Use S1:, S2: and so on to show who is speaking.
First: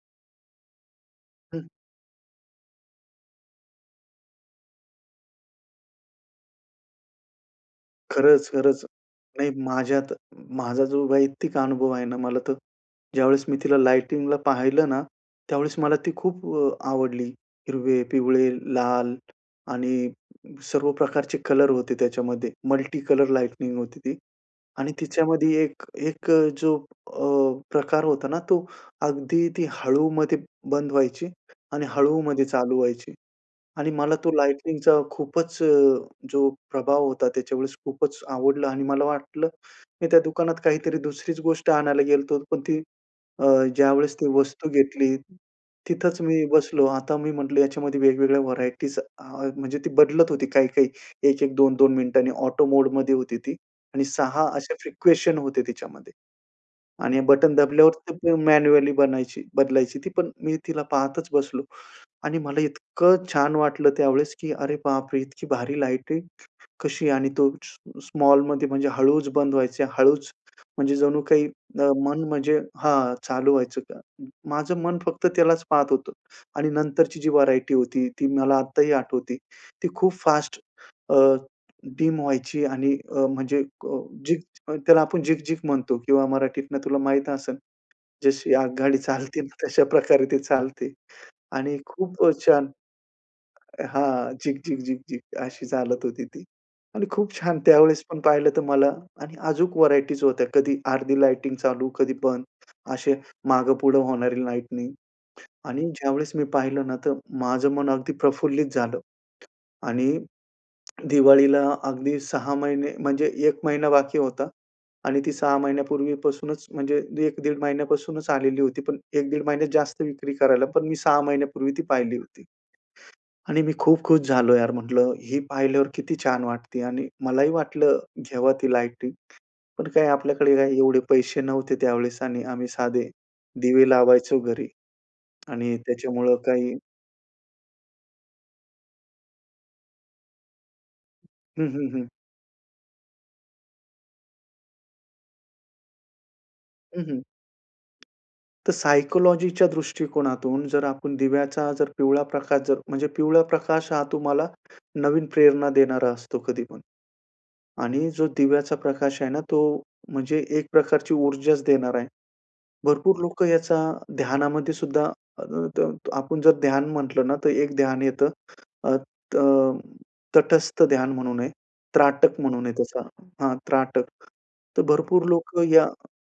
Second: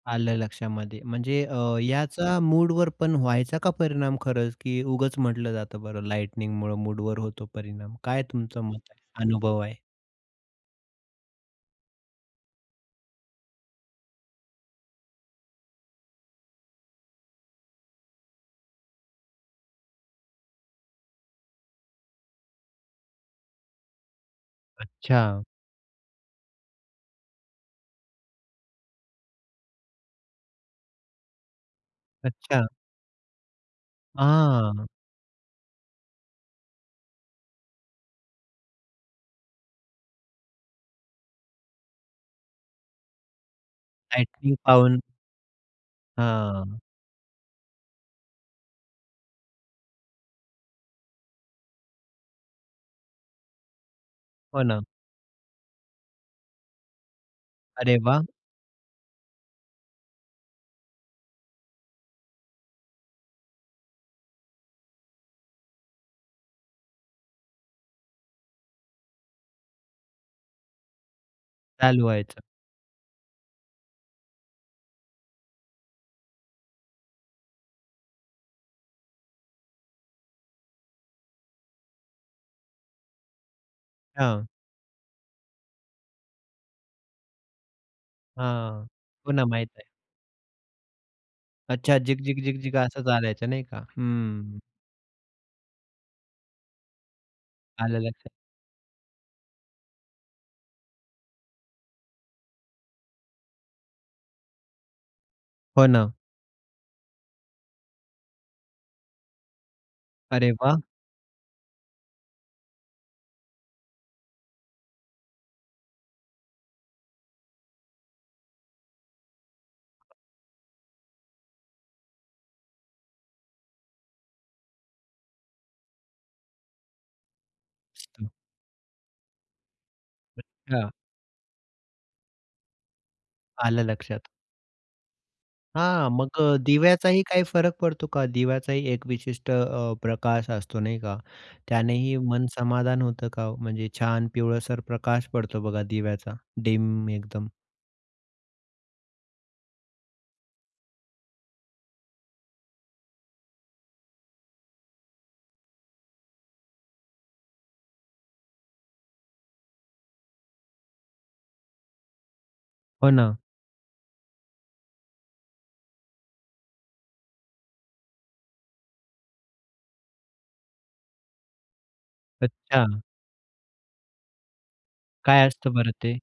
S1: आलं लक्षामध्ये. म्हणजे
S2: हं.
S1: अ, याचा मूडवर पण व्हायचा का परिणाम खरंच, की उगाच म्हटलं जातं बरं, लाइटनिंगमुळ मूडवर होतो परिणाम? काय
S2: खरंच,
S1: तुमचं
S2: खरंच.
S1: मत
S2: नाही
S1: अनुभव आहे?
S2: माझ्यात माझा जो वैयक्तिक अनुभव आहे ना, मला तर ज्यावेळेस मी तिला लाइटिंगला पाहिलं ना, त्यावेळेस मला ती खूप अ, आवडली. हिरवे, पिवळे, लाल आणि सर्व प्रकारचे कलर होते त्याच्यामध्ये. मल्टी कलर लाइटिंग होती ती. आणि
S1: अच्छा.
S2: तिच्यामध्ये एक एक अ, जो अ, प्रकार होता ना, तो अगदी ती हळूमध्ये बंद व्हायची आणि हळूमध्ये
S1: अच्छा.
S2: चालू व्हायची. आणि मला तो
S1: हां.
S2: लाइटिंगचा खूपच अ, जो प्रभाव होता, त्याच्यावेळेस खूपच आवडला आणि मला वाटलं मी त्या दुकानात काहीतरी दुसरीच गोष्ट आणायला गेलो होतो, पण ती अ, ज्यावेळेस ती
S1: लायटिंग
S2: वस्तू
S1: पाहून.
S2: घेतली, तिथंच मी
S1: हां.
S2: बसलो. आता मी म्हंटलं याच्यामध्ये वेगवेगळ्या व्हरायटीज आ म्हणजे ती बदलत होती, काही-काही. एक-एक, दोन दोन मिनिटांनी, ऑटो मोडमध्ये होती ती. आणि 6
S1: हो
S2: असे
S1: ना.
S2: फ्रिक्वेशन होते त्याच्यामध्ये. आणि बटण दाबल्यावर
S1: अरे वाह!
S2: ते मॅन्युअली बनायची बदलायची ती, पण मी तिला पाहतच बसलो. आणि मला इतकं छान वाटलं त्यावेळेस, की अरे बापरे, इतकी भारी लाइटिंग कशी, आणि तो स्मॉ स्मॉलमध्ये म्हणजे हळूच बंद व्हायच. हळूच म्हणजे जणू काही अ,
S1: चालू
S2: मन
S1: व्हायचं.
S2: म्हणजे हां, चालू व्हायचं का. माझं मन फक्त त्यालाच पाहत होतं, आणि नंतरची जी व्हरायटी होती, ती मला आत्ताही आठवते. ती खूप फास्ट अ, डीम व्हायची आणि अ, म्हणजे अ, झिग
S1: हां.
S2: अ, त्याला आपण झिगझिग म्हणतो किंवा मराठीतनं तुला माहीत असेल, जशी
S1: हां.
S2: आगगाडी चालते
S1: पुन्हा
S2: ना,
S1: माहीत
S2: तशा
S1: आहे.
S2: प्रकारे ती चालते. आणि
S1: अच्छा,
S2: खूप अ,
S1: झिक-झिक,
S2: छान
S1: झिक-झिक असं चालायचं नाही का.
S2: हां,
S1: हं.
S2: झिक-झिक, झिक-झिक अशी चालत होती ती. आणि खूप छान
S1: आलं
S2: त्यावेळेस पण
S1: लक्षात.
S2: पाहिलं तर मला आणि अजूक व्हरायटीज होत्या. कधी अर्धी लाइटिंग चालू, कधी बंद, असे मागे-पुढे होणारी लाइटिंग. आणि
S1: हो ना.
S2: ज्यावेळेस मी पाहिलं ना, तर माझं मन अगदी प्रफुल्लित झालं. आणि
S1: अरे वाह!
S2: दिवाळीला अगदी 6 महिने म्हणजे 1 महिना बाकी होता, आणि ती 6 महिन्यापूर्वीपासूनच म्हणजे 1 दीड महिन्यापासूनच आलेली होती. पण 1 दीड महिन्यात जास्त विक्री करायला, पण मी 6 महिन्यापूर्वी ती पाहिली होती. आणि मी खूप खुश झालो यार म्हंटलं "ही पाहिल्यावर किती छान वाटते". आणि मलाही वाटलं
S1: हं.
S2: घेवा ती लाईटिंग, पण काय आपल्याकडे काय
S1: अच्छा.
S2: एवढे पैसे नव्हते त्यावेळेस, आणि आम्ही साधे
S1: आलं
S2: दिवे
S1: लक्षात.
S2: लावायचो घरी, आणि
S1: हां,
S2: त्याच्यामुळं
S1: मग अ,
S2: काही
S1: दिव्याचाही काही फरक पडतो का? दिव्याचाही एक विशिष्ट अ, प्रकाश असतो नाही का?
S2: हं, हं, हं.
S1: त्यानेही मन समाधान होतं का हो, म्हणजे छान पिवळसर प्रकाश पडतो बघा दिव्याचा,
S2: हं,
S1: डीम
S2: हं.
S1: एकदम?
S2: तर सायकॉलॉजीच्या दृष्टीकोनातून जर आपण दिव्याचा जर पिवळा प्रकाश जर म्हणजे पिवळा प्रकाश हा तुम्हाला नवीन प्रेरणा देणारा असतो कधीपण. आणि जो दिव्याचा प्रकाश आहे ना, तो म्हणजे एक प्रकारची ऊर्जाच देणार आहे.
S1: हो
S2: भरपूर
S1: ना.
S2: लोकं याचा ध्यानामध्येसुद्धा [unintelligible] आपण जर ध्यान म्हटलं ना, तर एक ध्यान येतं. अ, त तटस्थ ध्यान म्हणून आहे. त्राटक म्हणून आहे त्याचा
S1: अच्छा.
S2: हां, त्राटक. तर भरपूर
S1: काय
S2: लोकं
S1: असतं
S2: या
S1: बरं ते?